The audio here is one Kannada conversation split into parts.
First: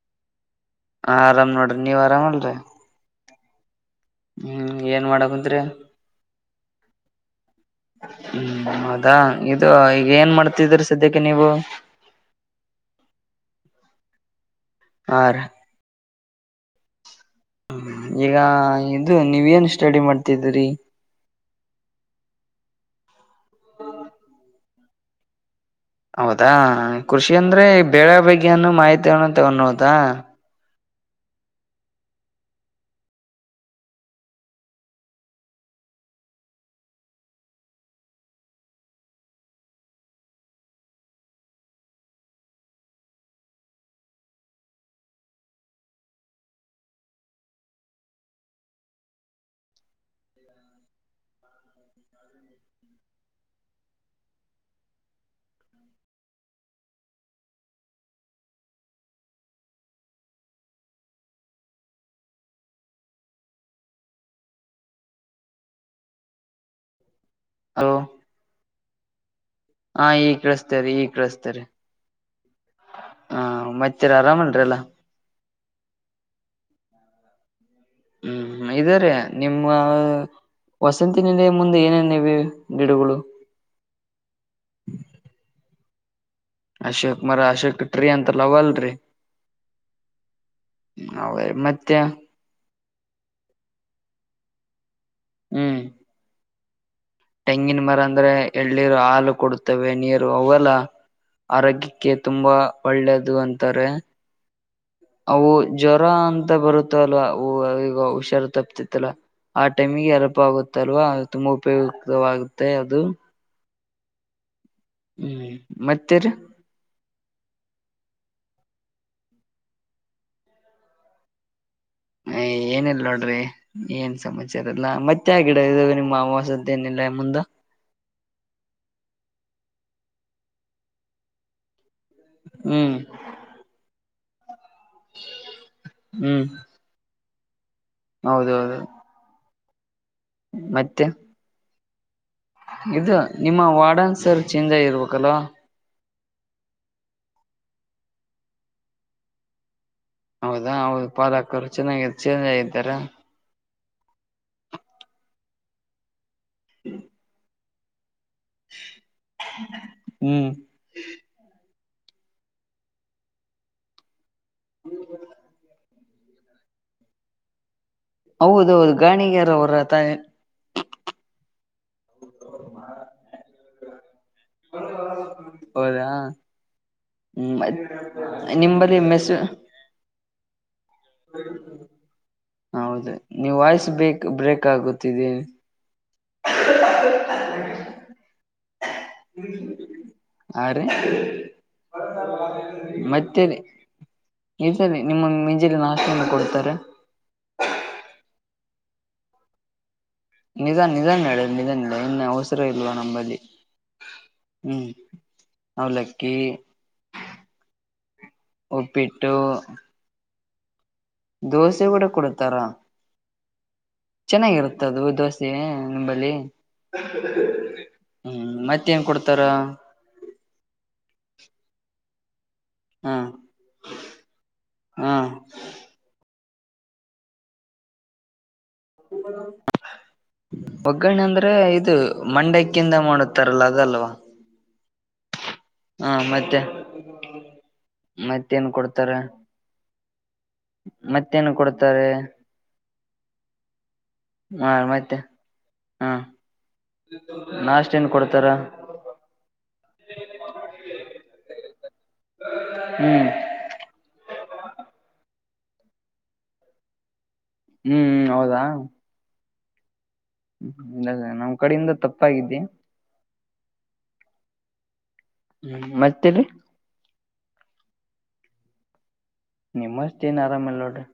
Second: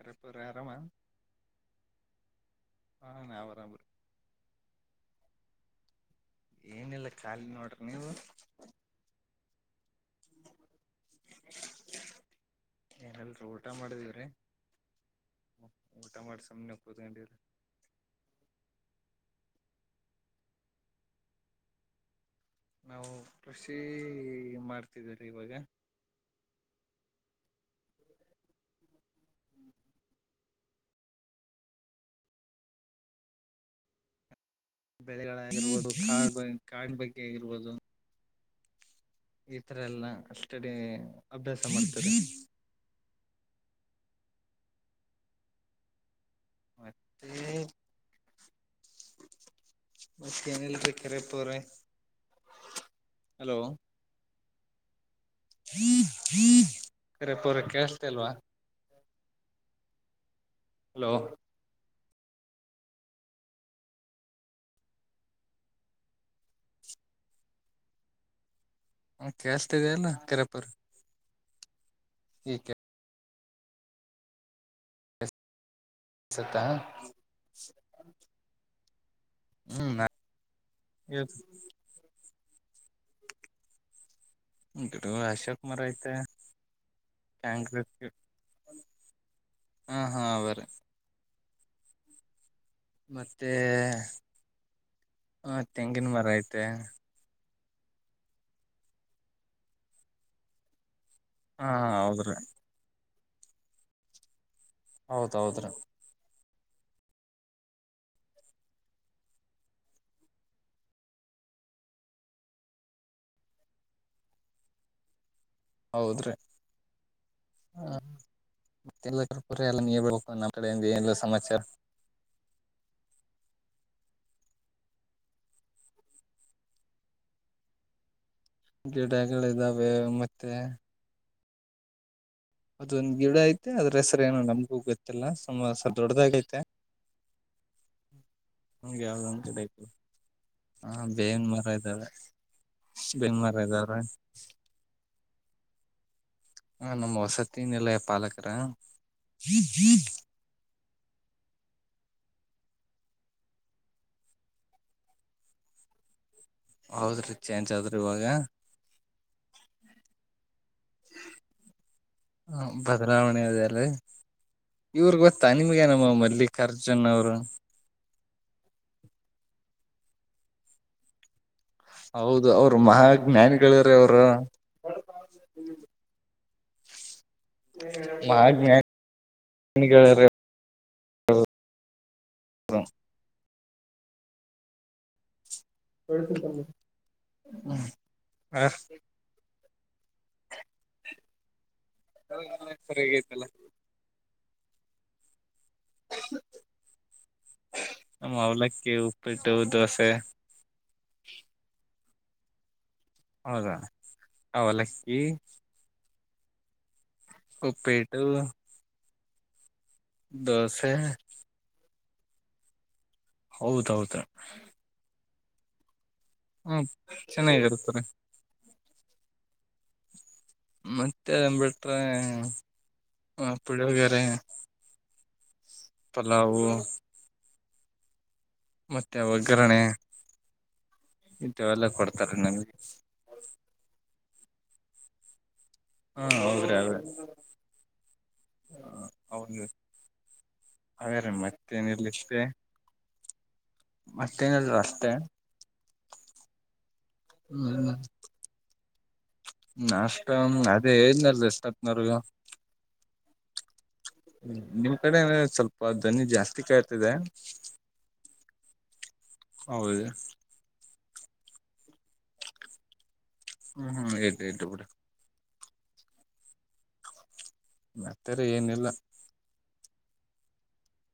ಇನ್ನೊಬ್ಬರ ಯಾರವ ಹ ಆರಾಮ್ ನೋಡ್ರಿ ನೀವ್ರಾಮ್ ಅಲ್ರರಿ ಹಾ ನಾಾವ್ ಆರಾಮ್ ರೀ ಹ್ಮ್ ಏನ್ ಮಾಡಕುತ್ತಿರಿ ಏನಿಲ್ಲ ಖಾಲಿ ನೋಡ್ರಿ ನಿ ಹ್ಮ್ ಹೌದಾ ಇದು ಈಗ ಏನ್ ಮಾಡ್ತಿದ್ರ ಸದ್ಯಕ್ಕೆ ನೀವು ಏನ ಇಲ್ರಿ ಊಟ ಮಾಡಿದಿವ್ರೀ ಹಾರಿ ಊಟ ಮಾಡ್ ಸುಮ್ಮ್ನೆ ಕುಂತ ಕೊಂಡಿವ್ರಿ ಈಗ ಇದು ನೀವ್ ಏನ್ ಸ್ಟಡಿ ಮಾಡ್ತಿದರಿ ನಾವು ಕೃಷಿ ಮಾಡ್ತಿದ್ದಿವರಿ ಇವಾಗ ಹೌದಾ ಕೃಷಿ ಅಂದ್ರೆ ಬೆಳೆ ಬಗ್ಯನು ಮಾಹಿತ ಅನ್ನ ತಗೊಬಹುದು ಬೆಳೆಗಳ ಬಗ್ಗೆ ಆಗಿರಬಹುದು ಕಾಡ ಕಳ ಬಗ್ಗೆ ಆಗಿರ್ಬೋದು. ಈತರ ಎಲ್ಲ ಸ್ಟಡಿ ಅಭ್ಯಾಸ ಮಾಡ್ತರಿ ಹು ಮತ್ತ ಏನ ಇಲ್ಲರಿ ಕೆರೆಪ್ಪ ಅವರೇ [inaudible] ಹಲೋ [unintelligible] ಕರೆಪ್ಪ ಅವರೇ ಕೇಳ್ಸ್ತಾ ಇಲ್ಲ್ವಾ ಹಲೋ ಹಲೋ [inaudible] ಹಾ ಈಗ ಕರಿಯಪ್ಪ ಅವ್ರೆ ಕಳಿಸ್ತಾ ಇದೆ ಈಗ ಕಳಸ್ತಾ ಇದೆ [inaudible] ಹಾ ಮತ್ತರ ಆರಾಮಲ್ರಿ ಯಲ್ಲ ಸತ [inaudible] ಹ್ಮ್ ಇದರಿ ನಿಮ್ಮ ಹ್ಮ್ ನಾ ವಸಂತಿನಿಲಯ ಮುಂದೆ ಏನ ಏನ್ ನೀವಿ ಗಿಡುಗಳು ಇದು ಅಶೋಕಮರ ಐತೆ ಅಶೋಕಮರ ಅಶೋಕ ಕಾಂಕ್ರೀಟ್ ಟ್ರೀ ಅಂತರಲ್ಲಿ ಅವ ಅಲ್ರಿ ಹ ಹಾ ಅವ್ರೀ ಅವೇ ಮತ್ತೆ. ಮತ್ತೆ ಹ್ಮ್ ತೆಂಗಿನಮರ ಐತೆ ತೆಂಗಿನ ಮರ ಅಂದ್ರೆ ಎಳ್ಳಿರು ಹಾಲು ಕೊಡುತ್ತೇವೆ ನೀರು ಅವಲ್ಲ. ಹಾ ಆರೋಗ್ಯಕ್ಕೆ ಹೌದ್ರಿ ತುಂಬಾ ಒಳ್ಳೇದು ಅಂತಾರೆ. ಅವು ಹೌದೌದ್ರಿ ಜ್ವರ ಅಂತ ಬರುತ್ತ ಅಲ್ವಾ ಅವು ಈಗ ಹುಷಾರು ತಪ್ತಿತ್ತಲ್ಲ ಆ ಟೈಮಿಗೆ ಎಲ್ಪ್ ಆಗುತ್ತೆಲ್ವಾ ತುಂಬಾ ಉಪಯುಕ್ತವಾಗುತ್ತೆ ಅದು. ಇಲ್ಲಿ ಹೌದ್ರೀ ಹ ಮತ್ತೆಲ್ಲ ಕ ಪುರ ಎಲ್ಲ ನೀ ಬೆಳ್ಕ ನನ್ನ ಕಡೆಯಿಂದ ಏನ್ ಸಮಾಚಾರ ಏನಲ್ ನೋಡ್ರಿ ಏನ್ ಸಮಾಚಾರ ಅಲ್ಲ ಮತ್ತೆ ಆಗಿಡ ಇಾಗ ನಿಮ್ಮ ಅವಾಸದ್ದ ಏನಿಲ್ಲ ಮುಂದ ಗಿಡಗಳ ಇದ್ದಾವೆ ಮತ್ತೆ ಹ್ಮ್ ಅದೊಂದ್ ಗಿಡ ಐತೆ ಅದ್ರ ಸರ್ ಏನು ನಮ್ಗೂ ಗೊತ್ತಿಲ್ಲ ಸುಂಬ ಸರ್ ಹ್ಮ್ ದೊಡ್ಡದಾಗ ೈಐತೆ ಹೌದೌದು ಯಾವ್ದೊ ಒಂದ ಕಡೆ ಹ ಮತ್ತೆ ಬೇನ್ ಮರ ಇದ್ದಾವೆ ಇದು ಬೇವಿನ ಮರ ನಿಮ್ಮ ಇದಾವ್ರೆ ವಾರ್ಡನ್ ಸರ್ ಚೇಂಜ್ ಆಗಿರ್ಬೇಕಲ್ವಾ ಹ ನಮ್ಮ ವಸತಿ ನಿಲಯ ಪಾಲಕರ ಹೌದಾ ಹೌದು ಪಾಲಕರು ಚೆನ್ನಾಗ ಚೆ ಇದ್ದಾರ ಹೌದ್ರಿ ಚೇಂಜ್ ಆದ್ರಿ ಇವಾಗ ಹ್ಮ್ ಹ ಭದ್ರಾವಣ ದಲ್ಲ ಇವ್ರಗ್ ಗೊತ್ತಾ ನಿಮ್ಗೆ ನಮ್ಮ ಮಲ್ಲಿ ಖರ್ಜುನ ಅವ್ರು ಹೌದೌದು ಗಾಣಿಗರ ಅವರ ತಾಯ ಹೌದು ಅವ್ರು ಮಹಾಾಜ್ಞಾನಿಗಳ್ರೀ ಅವ್ರು ಹೌದಾ ಹ್ಮ್ ನಿಂಬಲ್ಲಿ ಮೆಸು ಮಹಾಜ್ಞಾನಿಗಳಾರೆ ಹೌ ಹೌದು ನೀವು ವಾಯ್ಸ್ ಬೇಕ್ ಬ್ರೇಕ್ ಆಗುತ್ತಿದೀ ಹಾ ಹ್ಮ ಆ ರೀ ಮತ್ತೆ ಆಗೈತಲ್ಲ ಈ ಸರಿ ನಿಮ್ಮ ಮಂಜಲಿ ನಾಶನ್ನು ಕೊಡ್ತಾರೆ ನ ಅವ್ಲಕ್ಕ ಉಪ್ಪಿಟ್ಟು ದೋಸೆ ನಿಜ ನಿಧಾನ ಹೇಳಡ ನಿಜ ನಿ ಇನ್ನ ಅವಸರ ಇಲ್ವಾ ನಂಬಗ್ ಹೌದಾ ಅವಲಕ್ಕಿ ಅವಲಕ್ಕಿ ಉಪ್ಪೇಟ್ಟು ಒಪ್ಪಿಟ್ಟು ದಸ ದೋಸೆ ಕಡ ಕೊಡ್ತಾರಾ ಹೌದೌದು ಮದು ದೋಸೆ ನಿಂಬಲ್ಲಿ ಹ್ಮ ಚೆನ್ನಾಗಿರ್ತಾರೆ ಹ್ಮ್ ಮತ್ತೆ ನ್ ಕೊಡ್ತಾರ ಮತ್ತೆ ಅದನ್ ಬಿಟ್ರೆ ಹಾ ಪುಳಿಯಗ್ಯಾರೆ ಹಾ ಪಲಾವು ಮತ್ತೆ ಒಗ್ಗರಣೆ ಒಗ್ಗರಣೆ ಅಂದ್ರೆ ಇಂಥವೆಲ್ಲ ಇದು ಕೊಡ್ತಾರೆ ನಮ್ಗೆ ಮಂಡಕ್ಕಿಿಂದ ಮಾಡುತ್ತೆ ತರಲ್ಲಗಲ್ವಾ ಹಾ ಮತ್ತೆ ಹೌದ್ರಿ ಅದೇ ಮತ್ತೇನ್ ಕೊಡ್ತಾರೆ ಅವೇ ರೀ ಮತ್ತೇನು ಕೊಡ್ತಾರೆ ಮತ್ತೇನಿರ್ಲಿತ್ತೆ ಮತ್ತೇನಿಲ್ಲ ಆರ ಅಷ್ಟೇ ಮತ್ತೆ ಹಾ ನಾಷ್ಟೇನ್ ಕೊಡ್ತಾರ ನ ಅಷ್ಟ ಅದೇ ದನಾರ ಎಷ್ಟ ಹತ್ನರ್ಗ ಹ್ಮ್ ್ಮ ನಿಮ್ ಕಡೆ ಸ್ವಲ್ಪ ಧನಿ ಜಾಸ್ತಿ ಕಾಯ್ತಿದೆ ಹ್ಮ್ ಹೌದಾ ಹೌದು ಹ್ಮ ಇಲ್ಲ ನಮ್ಮ್ ಕಡೆಯಿಂದ ತಪ್ಪಾಗಿದ್ದೆ ಹ್ಮ್ ಹ್ಮ್ಏ ತುಡ ಹ್ಮ್ ಮತ್ತೇಲ್ ಮತ್ತರ ಏನಿಲ್ಲ ನಿಮಸ್ೇ ಏನ್ ಆರಾಮಲ್ಲ ನೋಡ್ರಿ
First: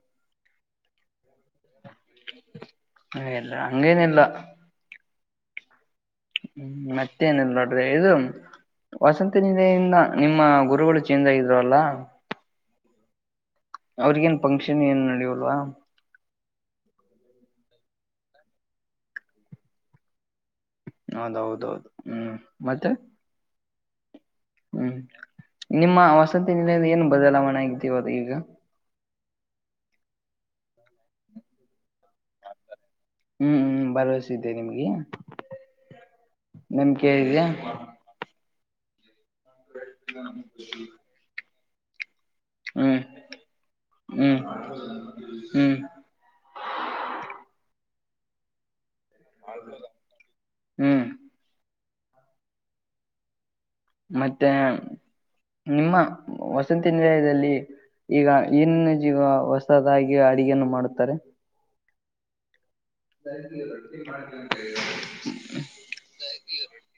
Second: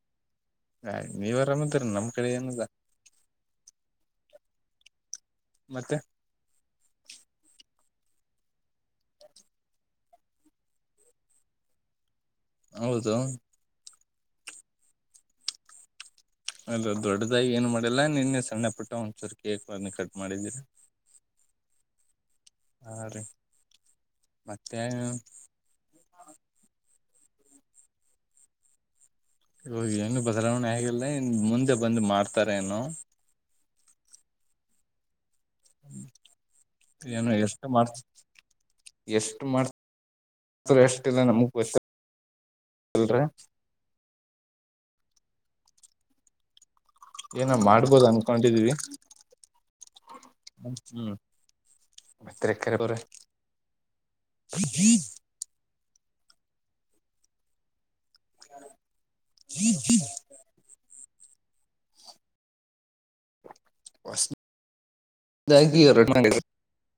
ಹ ನೀವ್ರಾಮದ್ರ ನಮ್ ಕಡೆ ಏನದಾ ಹಲ್ಲ ಅಂಗೇನಲ್ಲ ಮತ್ತೆ ಹ್ಮ್ ಮತ್ತೇ ನಿಲ್ಲ ನೋಡ್ರಿ ಇದು ವಸಂತ ನಿಲೆಯಿಂದ ನಿಮ್ಮ ಗುರುಗಳು ಚೇಂಜ್ ಆಗಿದ್ರುಲ್ಲ ಹೌದು ಅವ್ರಿಗ ನ್ ಫಂಕ್ಷನ್ ಏನ್ ನಡೆಯವಲ್ವಾ ಅದ ದೊಡ್ಡದಾಗಿ ಏನು ಮಾಡಲ್ಲಾ ನಿನ್ನೆ ಸಣ್ಣ ಪುಟ್ಟ ಒಂಚೂರು ಕೇಕ್ ಕಟ್ ಮಾಡಿದೀರಿ ಹೌದೌದೌದು ಹ್ಮ್ ಮತ್ತೆ ಹಾ ರೀ ಮತ್ತೆ ಹ್ಮ್ ನಿಮ್ಮ ವಸತಿ ನಿಲದ ಏನು ಬದಲಾವಣೆ ಆಗಿದ್ದವಾಗ ಈಗ ಈವಾಗ್ ಹೆಂಗ್ ಬದಲಾವಣೆ ಹೇಗಿಲ್ಲ ಇನ್ ಮುಂದೆ ಬಂದು ಮಾಡ್ತಾರ ಏನು ಹ್ಮ್ ಹ್ಮ್ ಭರವಸಿದ್ದೆ ನಿಮ್ಗೆ ಹ್ಮ ನಂಬಿಕೆ ಏನು ಇದೆಯಾ ಎಷ್ಟ ಮಾಡ್ತ ಎಷ್ಟು ಮಾಡ್ತ ಎಷ್ಟಲ್ಲ ನಮಗ್ ಹ್ಮ್ ಗೊತ್ತಿಲ್ರಿ ಹ್ಮ್ ಹ್ಮ್ ಏನ ಮಾಡ್ಬೋದು ಅನ್ಕೊಂಡಿದೀವಿ ಹ್ಮ್ ಬತ್ತರೆಕ್ಕರೊರ ಮತ್ತೆ ನಿಮ್ಮ ವಸಂತಿ ನಿಲಯದಲ್ಲಿ ಈಗ ಏನಿನ ಜೀಗ ಹೊಸದಾಗಿ ಅಡುಿಗೆಯನ್ನು ಮಾಡುತ್ತಾರೆ ಮಾಡ ಹೊಸದಾಗಿ [inaudible]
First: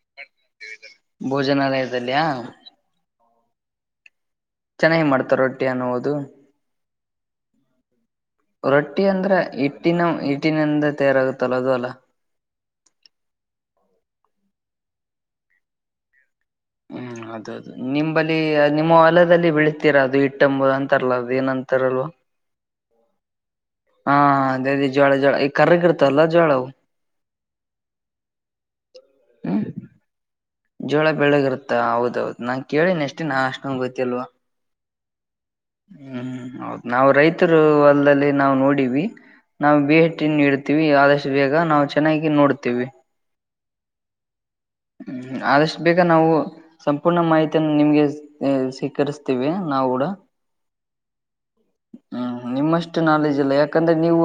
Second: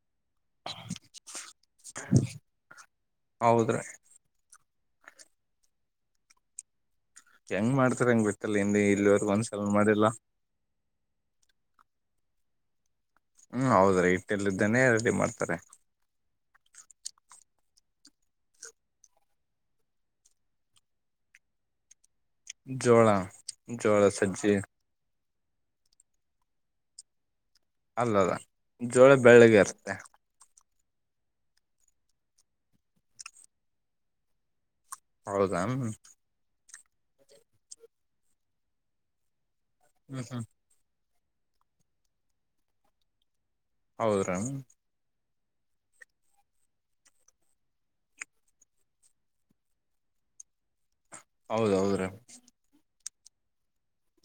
ಭೋಜನಾಲಯದಲ್ಲಿಯಾ ಹೌದ್ರೀ ಚೆನ್ನಾಗಿ ಮಾಡ್ತಾರೆ ರೊಟ್ಟಿ ಅನ್ನವುದು ಹೆಂಗ್ ಮಾಡ್ತಾರ ಹೆಂಗ್ ಬಿತ್ತಲ್ಲ ಇಿಂದ ಇಲ್ಲಿವರೆಗ ಒಂದ್ಸಲ ಮಾಡಿಲ್ಲಾ ಹಟ್ಟಿನಿಂದ ತಯಾರಾಗುತ್ತಲ್ಲ ಅದು ಅಲ್ಲ ಹ್ಮ್ ಹೌದ್ರೀ ಇಟ್ಟೆಲ್ಲ್ದಾನೇ ರೆಡಿ ಮಾಡ್ತಾರೆ [inaudible] ಹ್ಮ್ ಅದ ನಿಂಬಲ್ಲಿ ನಿಮ್ಮ ಹೊಲದಲ್ಲಿ ಬೆಳೀತೀರಾ ಅದು ಹಿಟ್ಟಂಬುದು ಅಂತಾರಲ್ಲ ಅದು ಏನಂತಾರಲ್ವಾ ಜೋಳ ಜೋಳ ಹಾ ಸಜ್ಜಿ ಅದೇ ಜೋಳ ಜೋಳ ಈ ಕರ್ರಗ ಇರ್ತವಲ್ಲಾ ಜೋಳವು ಅಲ್ಲಲ್ಲ ಜೋಳೆ ಬೆಳ್ಳಗೆ ಹ್ಮ್ ಇರುತ್ತೆ ಜೋಳ ಬೆಳಗ್ಿರುತ್ತಾ ಹೌದೌದದು ನಾನ್ ಕೇಳಿ ಎಷ್ಟೇ ನಾ ಅಷ್ಟೊಂದು ಗೊತ್ತಲ್ವಾ ಹ್ಮ್ ಹೌದು ನಾವವು ರೈತರು ಅಲ್ಲಲ್ಲಿ ನಾವವು ನೋಡವಿ ನಾವು ಬಿ ಎ ಟ ಹ್ಮ್ ನೀಡ್ತೀವಿ ಆದಷ್ಟು ಬೇಗ ನಾವು ಚೆನ್ನಾಗಿ ನೋಡ್ತೀವಿ ಹೌದ ರಾಮ ಹ್ಮ ಆದಷ್ಟು ಬೇಗ ನಾವು ಸಂಪೂರ್ಣ ಮಾಹಿತಿಯನ್ನು ನಿಮ್ಗೆ ಸ್ವೀಕರಿಸ್ತೀವಿ ನಾವು ಕೂಡ ಹೌದೌದ್ರೀ ಷ್ಟು ನಾಲೆಜ್ ಇಲ್ಲ ಯಾಕಂದ್ರೆ ನೀವು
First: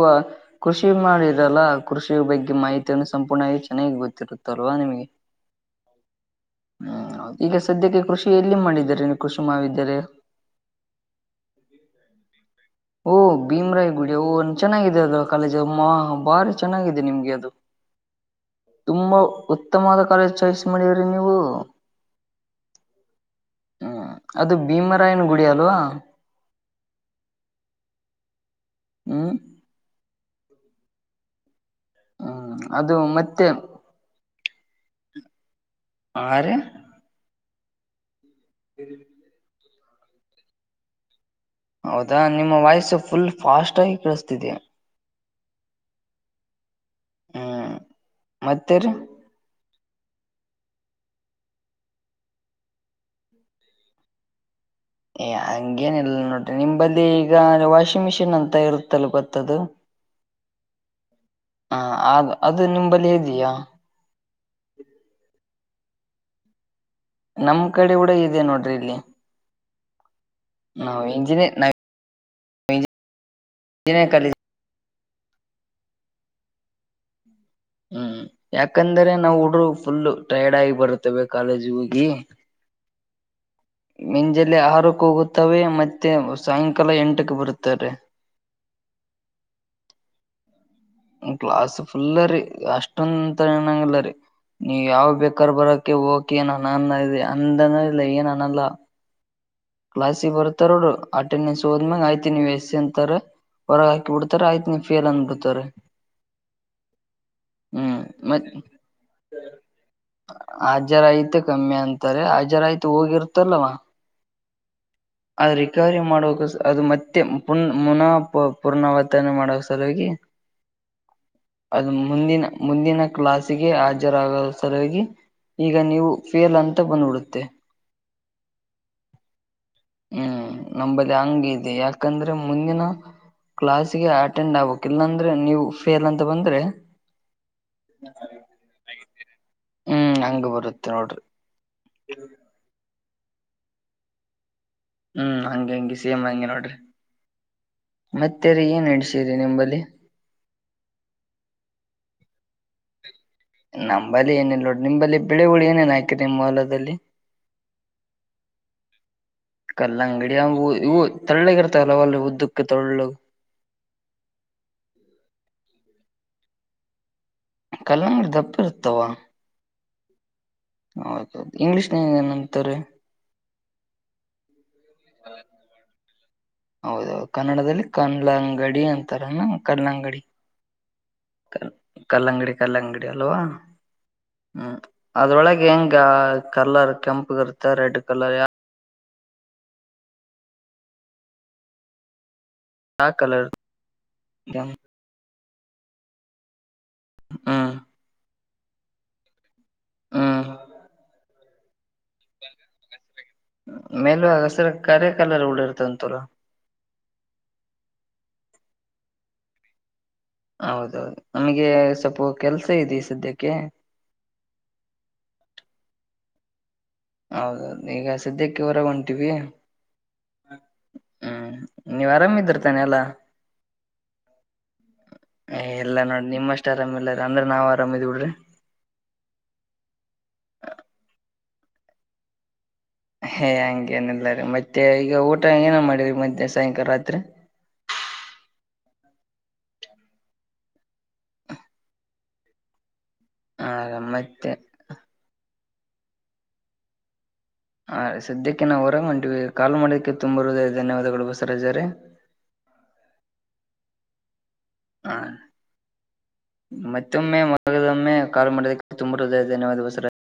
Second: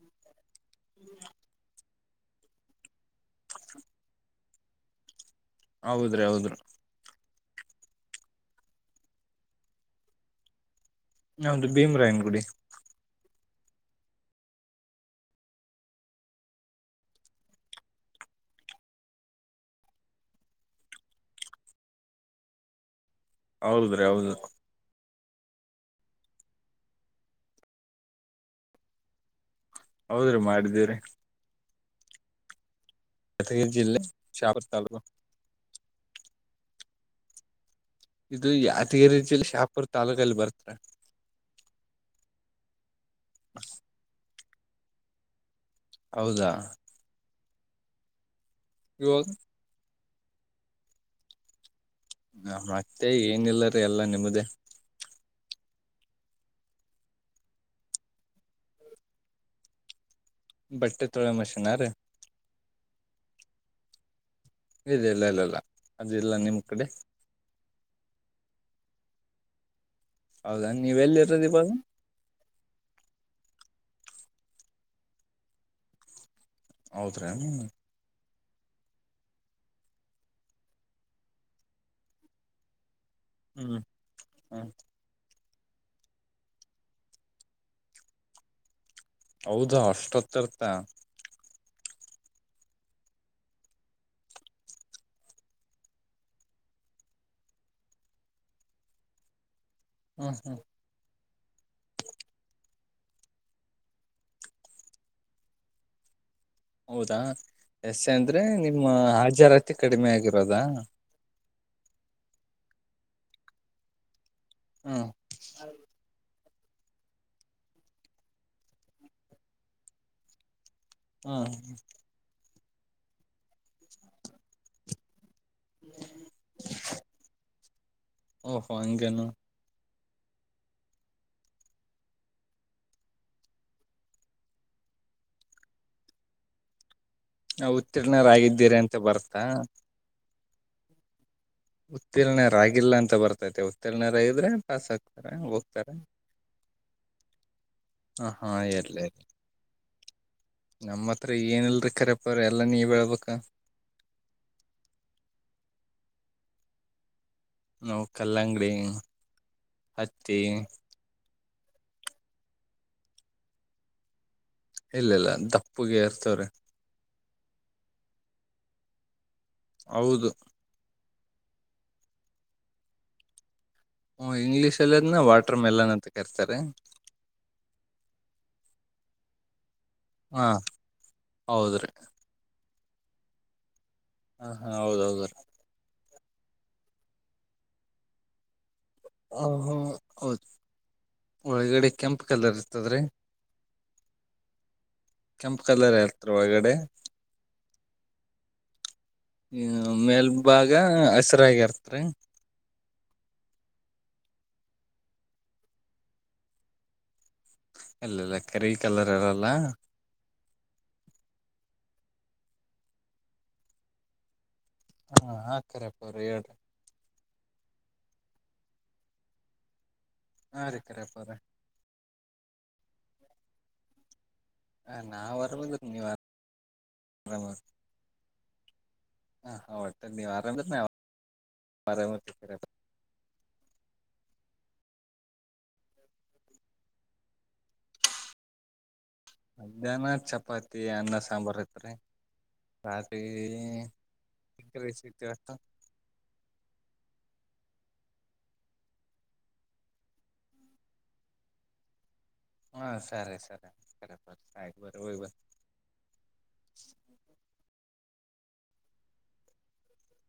ಕೃಷಿ ಮಾಡಿರಲ್ಲ ಕೃಷಿ ಬಗ್ಗೆ ಮಾಹಿತಿಯನ್ನು ಸಂಪೂರ್ಣವಾಗಿ ಚೆನ್ನಾಗಿ ಗೊತ್ತಿರುತ್ತಲ್ವಾ ನಿಮಗೆ ಹೌದ್ರಿ ಹೌದ್ರ ಹ್ಮ್ ಈಗ ಸದ್ಯಕ್ಕೆ ಕೃಷಿ ಎಲ್ಲಿ ಮಾಡಿದ್ದಾರೆ ನೀ ಕೃಷಿ ಮಾಡದ್ದರೆ ನೋಂದು ಭೀಮ ರಾಯನ್ ಗುಡಿ ಓಹ ಭೀಮ್ರಾಯಿ ಗುಡಿ ಓ ಚೆನ್ನಾಗಿದೆ ಅದು ಕಾಲೇಜ್ ಭಾರಿ ಚೆನ್ನಾಗಿದೆ ನಿಮ್ಗೆ ಅದು [inaudible] ತುಂಬಾ ಉತ್ತಮವಾದ ಚಾಯ್ಸ್ ಮಾಡ್ರಿ ನೀವು ಹ್ಮ ಹೌದ್ರಿ ಹೌದು ಅದು ಭೀಮರಾಯನ ಗುಡಿ ಅದು ಹ್ಮ ಹೌದ್ರಿ ಮಾಡಿದ್ದೀರಿ ಹ್ಮ್ ಅದು ಮತ್ತೆ ಯಾದಗಿರಿ ಜಿಲ್ಲೆ ಶಹಾಪುರ ತಾಲೂಕು ಆ ರೀ ಇದು ಯಾದಗಿರಿ ಜಿಲ್ಲೆ ಶಾಹಪುರ್ ತಾಲೂಕಲ್ಲಿ ಬರ್ತ ಹೌದಾ ನಿಮ್ಮ ವಾಯ್ಸ ಫುಲ್ ಫಾಸ್ಟ್ ಆಗಿ ಕಳಿಸ್ತ ಹೌದಾ ಹ್ಮ್ ಮತ್ತೆ ರೀ ಯ ಹ ಮತ್ತೆ ಏನಿಲ್ಲರಿ ಎಲ್ಲಾ ನಿಮ್ಮ್ ದೇ ರಿ ಏ ಹಂಗೇನ ಇಲ್ಲ ನೋಡ್ರಿ ನಿಮ್ಮ ಬಲ್ಲಿ ಈಗ ವಾಷಿಂಗ್ ಮಿಷಿನ್ ಅಂತ ಇರುತ್ತಲ್ ಗೊತ್ತದು [inaudible] ತೊಳೆ ಮಷೀನ ಹ ರೀ ಅ ಅದು ನಿಂಬಲ್ಲಿ ಇದೀಯಾ ಇದೆ ಇಲ್ಲ ಅಲ್ಲಲ್ಲ ಅದು ಇಲ್ಲ ನಿಮ್ ಕಡೆ ನಮ್ ಕಡೆ ಕೂಡ ಇದೆ ನೋಡ್ರಿ ಇಲ್ಲಿ ಹೌದಾ ನೀವ್ ನಾವು ಎಲ್ಲಿ ಇರೋದು ಇವಾಗ ಇಂಜಿನಿಯರ್ [unintelligible] ಹೌದ್ರೀ ಹ್ಮ ಹ್ಮ್ ಯಾಕಂದ್ರೆ ನಾವು ಹುಡರು ಫುಲ್ ಟೈರ್ಡ್ ಆಗಿ ಬರ್ತವೆ ಕಾಲೇಜ ಹೋಗಿ ಹ ಮುಂಜಲೆ ಆರುಕ್ಕ ಹೋಗುತ್ತವೆ ಮತ್ತೆ ಸಾಯಂಕಾಲ ಎಂಟಕ್ಕೆ ಬರುತ್ತಾರೆ ಹೌದಾ ಅಷ್ಟೊತ್ತರ್ತ ಗ್ಲಾಸ್ ಫುಲ್ರಿ ಅಷ್ಟೊಂದಂತ ನಂಗಿಲ್ಲರಿ ನೀವ್ ಯಾವಗ ಬೇಕಾರ್ ಬರೋಕೆ ಹೋಗಕಿ ಏನ್ ಅನನ್ನ ಇದೆ ಅಂದನ ಇಲ್ಲ ಏನ್ ಅನಲ್ಲ ಕ್ಲಾಸಿಗೆ ಹ್ಮ್ ಹ್ಮ್ ಬರ್ತಾರೋರು ಅಟೆಂಡೆನ್ಸ್ ಹೋದ್ಮಾಗ ಆಯ್ತಿ ನೀವು ಎಸ್ ಅಂತಾರೆ ಹೊರಗೆ ಹಾಕಿ ಬಿಡ್ತಾರೆ ಆಯ್ತಿ ನೀವ್ ಫೇಲ್ ಅನ್ ಬಿಡ್ತಾರೆ ಹೌದಾ ಎಸೆ ಅಂದ್ರೆ ಮತ್ ನಿಮ್ಮ ಹಜಾರತಿ ಕಡಿಮೆ ಆಗಿರೋದಾ [unintelligible] ಕಮ್ಮಿ ಅಂತಾರೆ ಹಾಜರ ಆಯ್ತು ಹೋಗಿರ್ತಲ್ವಾ ಹಾ ಅದು ರಿಕವರಿ ಮಾಡುವಕ ಅದು ಮತ್ತೆ ಪು ಮುನ ಪ ಪುನರಾವರ್ತನೆ ಮಾಡುವ ಸಲುವಾಗಿ ಹ್ಮ್ ಅದು ಮುಂದಿನ ಮುಂದಿನ ಕ್ಲಾಸಿಗೆ ಹಾಜರಾಗುವ ಸಲಾಗಿ ಈಗ ನೀವು ಫೇಲ್ ಅಂತ ಬಂದಬಿಡುತ್ತೆ ಓಹೋ ಹಂಗೇನು ಹ್ಮ್ ನಂಬಲ್ಲಿ ಹಂಗ ಇದೆ ಯಾಕಂದ್ರೆ ಮುಂದಿನ ಕ್ಲಾಸ್ಗೆ ಅಟೆಂಡ್ ಆಗ್ಬೇಕಕ್ ಇಲ್ಲಾಂದ್ರೆ ನೀವು ಫೇಲ್ ಅಂತ ಬಂದ್ರೆ ನಾ ಉತ್ತೀರ್ಣರಾಗಿದ್ದೀರಿ ಅಂತ ಬರ್ತಾ ಹ್ಮ್ ಹಂಗ ಬರುತ್ತೆ ನೋಡ್ರಿ ಉತ್ತೀರ್ಣ ರಾಗಿಲ್ಲ ಅಂತ ಬರ್ತೈತೆ ಉತ್ತೀರ್ಣರಾಗಿದ್ರೆ ಪಸ್ ಹಾಕ್ತಾರೆ ಹ್ಮ್ ಹಂಗೆ ಹೋಗ್ತಾರೆ ಹಂಗೆ ಸೇಮ್ ಹಂಗೆ ನೋಡ್ರಿ ಹ ಮತ್ತೆ ಹಾ ರೀ ಏನ್ ಇಲ್ಲ ನಡ್ಸಿರಿ ನಿಂಬಲ್ಲಿ ನಮ್ಮತ್ರ ಏನಿಲ್ಲ ಕರೆಪ್ಪರೆ ನೀವೇ ಹೇಳಬೇಕು ನಂಬಲ್ಲಿ ಏನೇನು ನೋಡ್ ನಿಂಬಲ್ಲಿ ಬೆಳೆಗಳು ಏನೇನ್ ಹಾಕರಿ ನಿಮ್ಮ ಹೊಲದಲ್ಲಿ ನಾವು ಕಲ್ಲಂಗಡಿ ಕಅಂಗಡಿ ಹತ್ತಿ ಅಂಗಡಿ ಇವು ತಳ್ಳ್ಣಗಿರ್ತಲ್ಲ ಅಲ್ಲಿ ಉದ್ದಕ್ಕೆ ತೊಳ್ಳೊಳ್ಳು ಇಲ್ಲಲ್ಲ ದಪ್ಪಗೆ ಇರ್ತವ್ರ ಕಲ್ಲಂಗಡಿ ದಪ್ಪ ಇರ್ತವ ಹೌದು ಹೌದೌದು ಇಂಗ್ಲೀಷ್ ಏನಂತಾರೆ ಹ್ಮ ಇಂಗ್ಲೀಷ್ಲ್ಲಿ ಅದನ್ನ ವಾಟರ್ ಮೆಲನ್ ಅಂತ ಕರಿತಾರೆ ಹೌದೌ ಕನ್ನಡದಲ್ಲಿ ಕಲ್ಲಂಗಡಿ ಅಂತಾರ ಕಲಂಗಡಿ ಹಾ ಕ ಹೌದ್ರಿ ಕಲಂಗಡಿ ಕಲಂಗಡಿ ಅಲವಾ ಹ ಹಾ ಹ್ಮ್ ಹೌದೌದ್ರೀ ಅದ್ರೊಳಗೆ ಹೆಂಗ ಕಲರ್ ಕೆಂಪಗಿರುತ್ತೆ ರೆಡ್ ಕಲರ್ ಯಾವ ಹಹ ಹೌದು ಒಳಗಡೆ ಕೆಂಪ್ ಕಲರ್ ಇ ಹ ಕಲರ್ ಕೆಂಪು ಕೆಂಪ ಕಲರ್ ಹತ್ ಒಳಗಡೆ ಹ್ಮ್ ಹ ಮೇಲ್ಭಾಗ ಹ್ಮ್ ಹಸಿರಾಗಿರ್ತ್ರಿ ಮೇಲ್ ಆಾಗ ಸರ ಕರೆ ಕಲರ್ ಉಳ ಇರ್ತಂತರ ಇಲ್ಲಲ್ಲ ಕೆರಿ ಕಲರ್ ಅರಲ್ಲ ಹೌದೌದು ನಮಗೆ ಸ್ವಲ್ಪ ಕೆಲ್ಸ ಇದೆ ಸದ್ಯಕ್ಕೆ ಹಾ ಹಾಕರಪ್ಪ ಅವ್ರ ಹೇಳ್ರಿ ಹೌದೌದು ಈಗ ಸದ್ಯಕ್ಕೆ ಹೊರಗ ಹೊಂಟಿವವಿ ಹಾ ರೀ ಕರಿಯಪ್ಪ ಅವರೇ ನೀವ್ ಆರಾಮಿದಿರ್ತಾನೆ ಎಲ್ಲಾ ಹಾ, ನಾವ್ ಆರಾಮದ್ರಿ ಎಲ್ಲಾ ನೀವ್ ನೋಡಿ ನಿಮಮ್ಮಷ್ಟೇ ಆರಾಮ ಇಲ್ಲ ಅಂದ್ರೆ ನಾವ್ ಆರಾಮ ಇದ್ ಬಿಡ್ರಿ ನೀವು ಆರಾಮ್ ಇದ್ರೆ ನಾವ್ ಆರಾಮ್ ಇರ್ತೀವಿ ಹೇ ಹಂಗಗೆನೆಲ್ಲ ರೀ ಮತ್ತೆ ಈಗ ಊಟ ಏನ ಮಾಡಿರಿ ಮಧ್ಯಾೆ ಸಾಯಂಕಾಲ ರಾತ್ರಿ ಮಧ್ಯಾಹ್ನ ಚಪಾತಿ ಅನ್ನ ಸಾಂಬಾರ್ ಐತ್ ರರಿ ರಾತ್ರಿ ಹ ಮತ್ತೆ ರೈಸ್ ಐತೆ ಗೊತ್ತು ಹಾ ರೀ ಸದ್ಯಕ್ಕೆ ನಾವವು ಹೊರ ಮಾಡಂವಿ ಕಾಲ್ ಮಾಡೋಕ್ಕೆ ತುಂಬರುವುದೇ ಧನ್ಯವಾದಗಳು ಬಸವರಾಜ ರೀ ಹಾ ಸರಿ ಸರಿ ಸರಿ ಬರಿ ಆಯ್ತು ಬರರಿ ಹ ಹೋಗಿ ಬ ಮತ್ತೊಮ್ಮೆ ಮದೊಮ್ಮೆ ಕಾಲು ಮಾಡದಕ್ಕೆ ತುಂಬಾ ಹೃದಯ ಧನ್ಯವಾದಸರ